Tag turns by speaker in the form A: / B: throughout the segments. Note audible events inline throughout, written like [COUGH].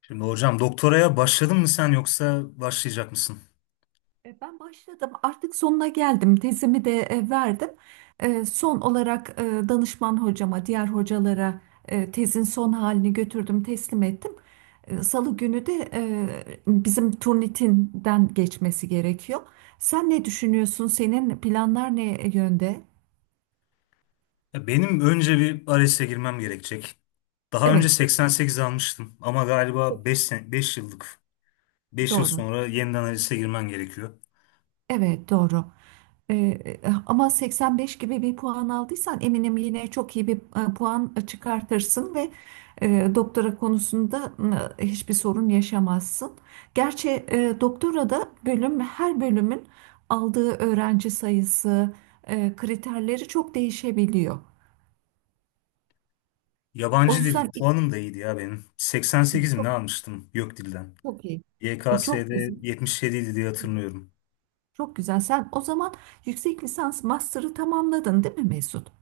A: Şimdi hocam doktoraya başladın mı sen yoksa başlayacak mısın?
B: Ben başladım. Artık sonuna geldim. Tezimi de verdim. Son olarak danışman hocama, diğer hocalara tezin son halini götürdüm, teslim ettim. Salı günü de bizim Turnitin'den geçmesi gerekiyor. Sen ne düşünüyorsun? Senin planlar ne yönde?
A: Ya benim önce bir ALES'e girmem gerekecek. Daha önce
B: Evet,
A: 88 almıştım ama galiba
B: çok iyi.
A: yıllık beş yıl
B: Doğru.
A: sonra yeniden ALES'e girmen gerekiyor.
B: Evet, doğru. Ee, ama 85 gibi bir puan aldıysan eminim yine çok iyi bir puan çıkartırsın ve doktora konusunda hiçbir sorun yaşamazsın. Gerçi doktora da bölüm her bölümün aldığı öğrenci sayısı kriterleri çok değişebiliyor. O
A: Yabancı dil
B: yüzden
A: puanım da iyiydi ya benim. 88 mi ne
B: çok
A: almıştım YÖK dilden.
B: çok iyi. Çok
A: YKS'de
B: güzel.
A: 77 idi diye hatırlıyorum.
B: Çok güzel. Sen o zaman yüksek lisans master'ı tamamladın, değil mi Mesut?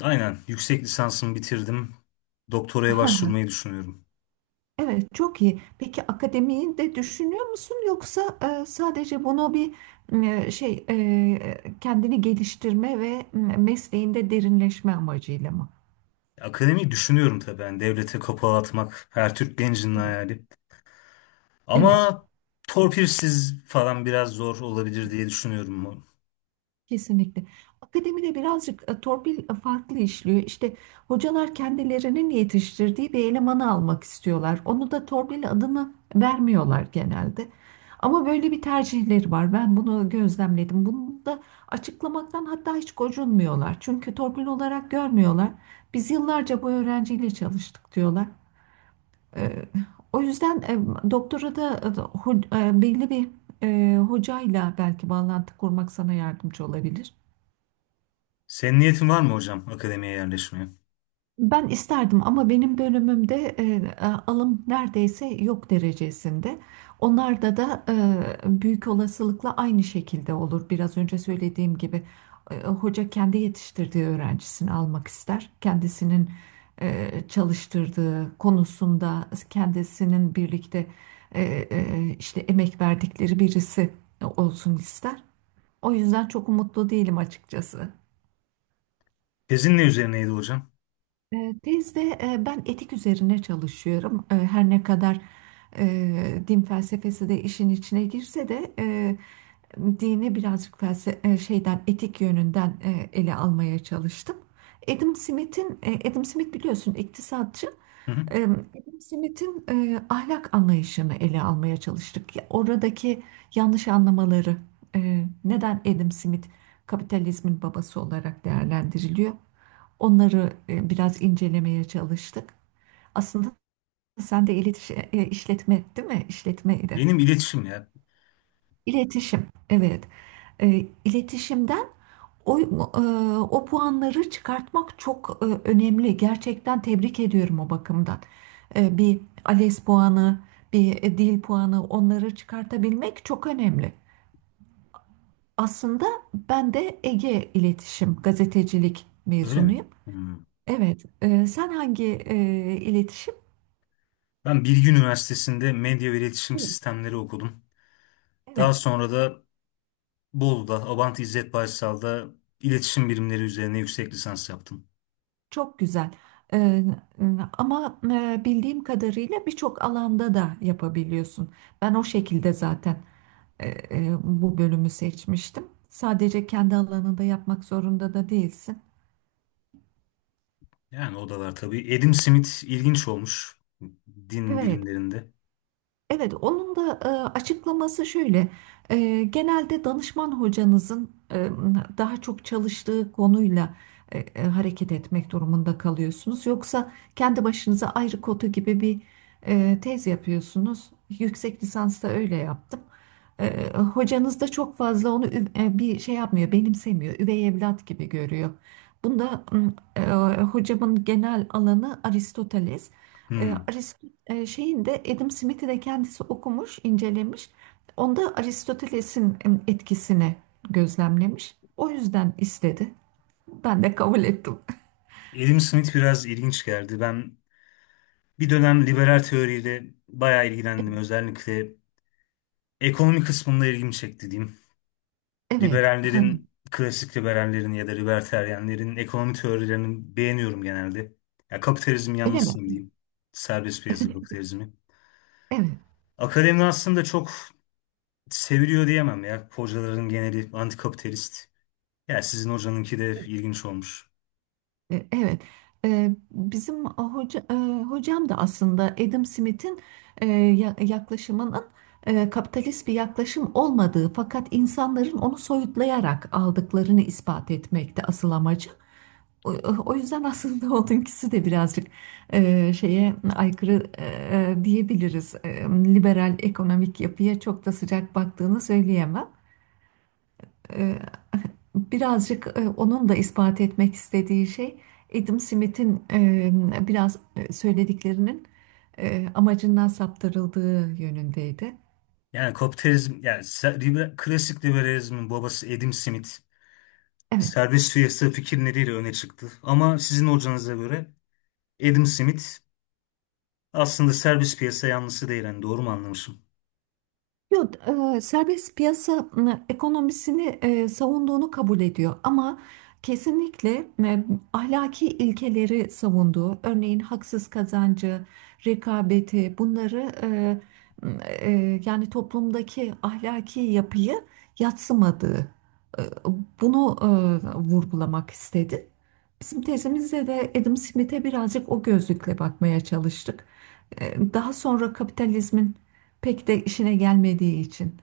A: Aynen yüksek lisansımı bitirdim. Doktoraya başvurmayı
B: [LAUGHS]
A: düşünüyorum.
B: Evet, çok iyi. Peki akademiyi de düşünüyor musun, yoksa sadece bunu bir kendini geliştirme ve mesleğinde derinleşme amacıyla mı?
A: Akademiyi düşünüyorum tabii. Yani devlete kapağı atmak her Türk gencinin hayali.
B: Evet.
A: Ama torpilsiz falan biraz zor olabilir diye düşünüyorum.
B: Kesinlikle. Akademide birazcık torpil farklı işliyor. İşte hocalar kendilerinin yetiştirdiği bir elemanı almak istiyorlar. Onu da torpil adını vermiyorlar genelde. Ama böyle bir tercihleri var. Ben bunu gözlemledim. Bunu da açıklamaktan hatta hiç gocunmuyorlar. Çünkü torpil olarak görmüyorlar. Biz yıllarca bu öğrenciyle çalıştık diyorlar. E, o yüzden doktora da belli bir hocayla belki bağlantı kurmak sana yardımcı olabilir.
A: Senin niyetin var mı hocam akademiye yerleşmeye?
B: Ben isterdim ama benim bölümümde alım neredeyse yok derecesinde. Onlarda da büyük olasılıkla aynı şekilde olur. Biraz önce söylediğim gibi hoca kendi yetiştirdiği öğrencisini almak ister. Kendisinin çalıştırdığı konusunda kendisinin birlikte e, işte emek verdikleri birisi olsun ister. O yüzden çok umutlu değilim açıkçası.
A: Tezin ne üzerineydi hocam?
B: Tezde ben etik üzerine çalışıyorum. Her ne kadar din felsefesi de işin içine girse de dini birazcık şeyden etik yönünden ele almaya çalıştım. Adam Smith biliyorsun iktisatçı.
A: Hı hı.
B: Adam Smith'in ahlak anlayışını ele almaya çalıştık. Ya, oradaki yanlış anlamaları neden Adam Smith kapitalizmin babası olarak değerlendiriliyor? Onları biraz incelemeye çalıştık. Aslında sen de iletişim, işletme değil mi? İşletmeydi.
A: Benim iletişim ya.
B: İletişim, evet. E, iletişimden o, e, o puanları çıkartmak çok önemli. Gerçekten tebrik ediyorum o bakımdan. Bir ALES puanı, bir dil puanı onları çıkartabilmek çok önemli. Aslında ben de Ege İletişim Gazetecilik
A: Öyle mi?
B: mezunuyum.
A: Hmm.
B: Evet, sen hangi iletişim?
A: Ben Bilgi Üniversitesi'nde medya ve iletişim sistemleri okudum. Daha
B: Evet,
A: sonra da Bolu'da Abant İzzet Baysal'da iletişim bilimleri üzerine yüksek lisans yaptım.
B: çok güzel. Ee, e, ama bildiğim kadarıyla birçok alanda da yapabiliyorsun. Ben o şekilde zaten bu bölümü seçmiştim. Sadece kendi alanında yapmak zorunda da değilsin.
A: Yani o da var tabii. Adam Smith ilginç olmuş din
B: Evet.
A: bilimlerinde.
B: Evet, onun da açıklaması şöyle. Genelde danışman hocanızın daha çok çalıştığı konuyla hareket etmek durumunda kalıyorsunuz. Yoksa kendi başınıza ayrı kotu gibi bir tez yapıyorsunuz. Yüksek lisansta öyle yaptım. Hocanız da çok fazla onu bir şey yapmıyor, benimsemiyor. Üvey evlat gibi görüyor. Bunda hocamın genel alanı Aristoteles. E,
A: Hmm.
B: Arist Şeyin de Adam Smith'i de kendisi okumuş, incelemiş. Onda Aristoteles'in etkisini gözlemlemiş. O yüzden istedi. Ben de kabul ettim. [LAUGHS]
A: Adam Smith biraz ilginç geldi. Ben bir dönem liberal teoriyle bayağı ilgilendim. Özellikle ekonomi kısmında ilgimi çekti diyeyim.
B: Evet. Ha,
A: Liberallerin, klasik liberallerin ya da libertaryenlerin ekonomi teorilerini beğeniyorum genelde. Ya kapitalizmin
B: öyle mi?
A: yanlısıyım diyeyim. Serbest piyasa kapitalizmi.
B: Evet.
A: Akademi aslında çok seviliyor diyemem ya. Hocaların geneli antikapitalist. Ya sizin hocanınki de ilginç olmuş.
B: Evet. E, Bizim hoca, e, hocam da aslında Adam Smith'in yaklaşımının kapitalist bir yaklaşım olmadığı fakat insanların onu soyutlayarak aldıklarını ispat etmekte asıl amacı. O, o yüzden aslında [LAUGHS] onunkisi de birazcık şeye aykırı diyebiliriz. Liberal ekonomik yapıya çok da sıcak baktığını söyleyemem. E, birazcık onun da ispat etmek istediği şey Adam Smith'in biraz söylediklerinin amacından saptırıldığı yönündeydi.
A: Yani kapitalizm, yani klasik liberalizmin babası Adam Smith.
B: Evet.
A: Servis piyasa fikirleriyle öne çıktı. Ama sizin hocanıza göre Adam Smith aslında servis piyasa yanlısı değil. Yani doğru mu anlamışım?
B: Yok, serbest piyasa ekonomisini savunduğunu kabul ediyor ama kesinlikle ahlaki ilkeleri savunduğu, örneğin haksız kazancı, rekabeti bunları m, yani toplumdaki ahlaki yapıyı yadsımadığı, e, bunu vurgulamak istedi. Bizim tezimizde de Adam Smith'e birazcık o gözlükle bakmaya çalıştık. Daha sonra kapitalizmin pek de işine gelmediği için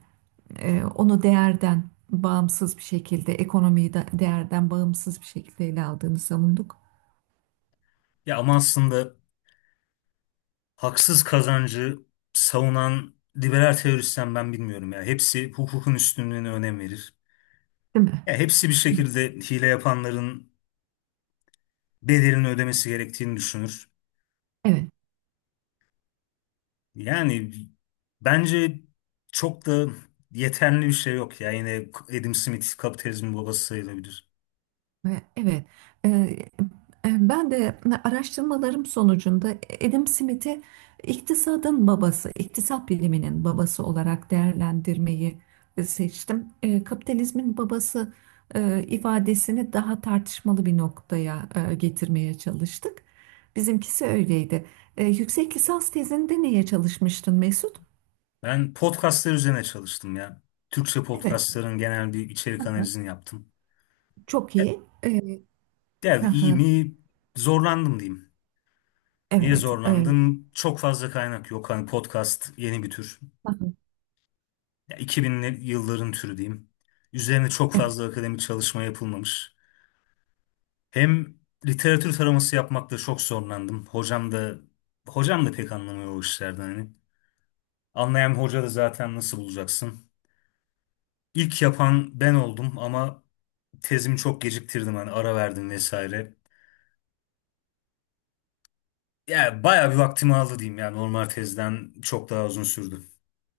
B: onu değerden bağımsız bir şekilde, ekonomiyi de değerden bağımsız bir şekilde ele aldığını savunduk,
A: Ya ama aslında haksız kazancı savunan liberal teorisyen ben bilmiyorum ya. Hepsi hukukun üstünlüğüne önem verir.
B: değil mi?
A: Ya hepsi bir şekilde hile yapanların bedelini ödemesi gerektiğini düşünür.
B: Evet.
A: Yani bence çok da yeterli bir şey yok ya. Yine Adam Smith kapitalizmin babası sayılabilir.
B: Evet, Ee, ben de araştırmalarım sonucunda Adam Smith'i iktisadın babası, iktisat biliminin babası olarak değerlendirmeyi seçtim. Kapitalizmin babası ifadesini daha tartışmalı bir noktaya getirmeye çalıştık. Bizimkisi öyleydi. Yüksek lisans tezinde neye çalışmıştın Mesut?
A: Ben podcastlar üzerine çalıştım ya. Türkçe
B: Evet.
A: podcastların genel bir
B: Hı
A: içerik
B: hı.
A: analizini yaptım.
B: Çok
A: Ya,
B: iyi.
A: yani
B: Hı
A: iyi
B: hı.
A: mi? Zorlandım diyeyim. Niye
B: Evet.
A: zorlandım? Çok fazla kaynak yok. Hani podcast yeni bir tür.
B: Hı hı.
A: Ya 2000'li yılların türü diyeyim. Üzerine çok fazla akademik çalışma yapılmamış. Hem literatür taraması yapmakta çok zorlandım. Hocam da pek anlamıyor o işlerden hani. Anlayan bir hoca da zaten nasıl bulacaksın? İlk yapan ben oldum ama tezimi çok geciktirdim hani, ara verdim vesaire. Yani bayağı bir vaktimi aldı diyeyim ya, normal tezden çok daha uzun sürdü.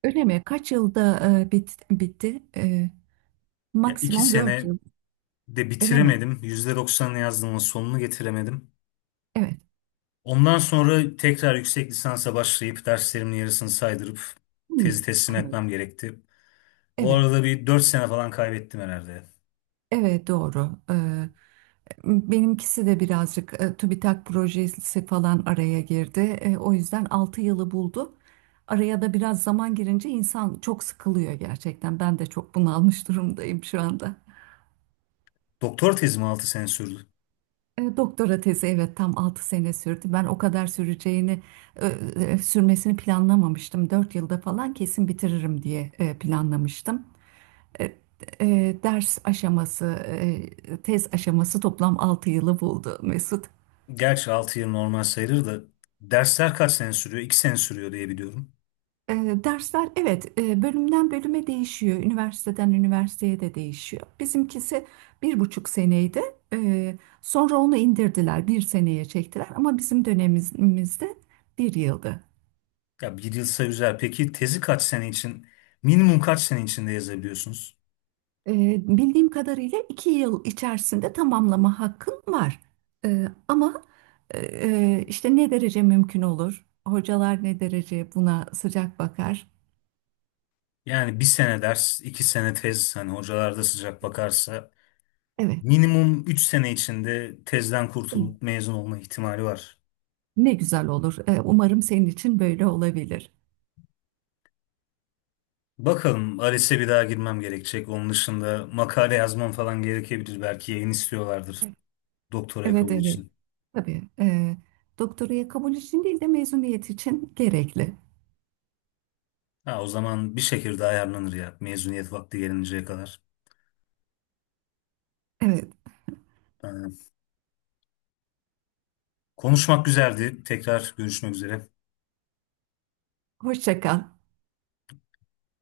B: Öyle mi? Kaç yılda bitti?
A: Ya iki
B: Maksimum 4
A: sene
B: yıl.
A: de
B: Öyle mi?
A: bitiremedim. %90'ını yazdım ama sonunu getiremedim.
B: Evet.
A: Ondan sonra tekrar yüksek lisansa başlayıp derslerimin yarısını saydırıp
B: Hmm,
A: tezi teslim
B: anladım.
A: etmem gerekti. O
B: Evet.
A: arada bir 4 sene falan kaybettim herhalde.
B: Evet, doğru. Benimkisi de birazcık TÜBİTAK projesi falan araya girdi. O yüzden 6 yılı buldu. Araya da biraz zaman girince insan çok sıkılıyor gerçekten. Ben de çok bunalmış durumdayım şu anda.
A: Doktor tezim 6 sene sürdü.
B: Doktora tezi, evet, tam 6 sene sürdü. Ben o kadar e, sürmesini planlamamıştım. 4 yılda falan kesin bitiririm diye planlamıştım. E, Ders aşaması, tez aşaması toplam 6 yılı buldu Mesut.
A: Gerçi 6 yıl normal sayılır da dersler kaç sene sürüyor? 2 sene sürüyor diye biliyorum.
B: E, Dersler, evet, bölümden bölüme değişiyor. Üniversiteden üniversiteye de değişiyor. Bizimkisi bir buçuk seneydi. Sonra onu indirdiler, bir seneye çektiler. Ama bizim dönemimizde bir yıldı.
A: Ya bir yılsa güzel. Peki tezi kaç sene için, minimum kaç sene içinde yazabiliyorsunuz?
B: Bildiğim kadarıyla 2 yıl içerisinde tamamlama hakkın var. Ama işte ne derece mümkün olur? Hocalar ne derece buna sıcak bakar?
A: Yani bir sene ders, iki sene tez, hani hocalar da sıcak bakarsa
B: Evet,
A: minimum 3 sene içinde tezden kurtulup mezun olma ihtimali var.
B: ne güzel olur. Umarım senin için böyle olabilir.
A: Bakalım ALES'e bir daha girmem gerekecek. Onun dışında makale yazmam falan gerekebilir. Belki yayın istiyorlardır doktora
B: Evet,
A: kabul
B: evet.
A: için.
B: Tabii. Doktoraya kabul için değil de mezuniyet için gerekli.
A: Ha, o zaman bir şekilde ayarlanır ya mezuniyet vakti gelinceye kadar.
B: Evet,
A: Aynen. Konuşmak güzeldi. Tekrar görüşmek üzere.
B: hoşça kal.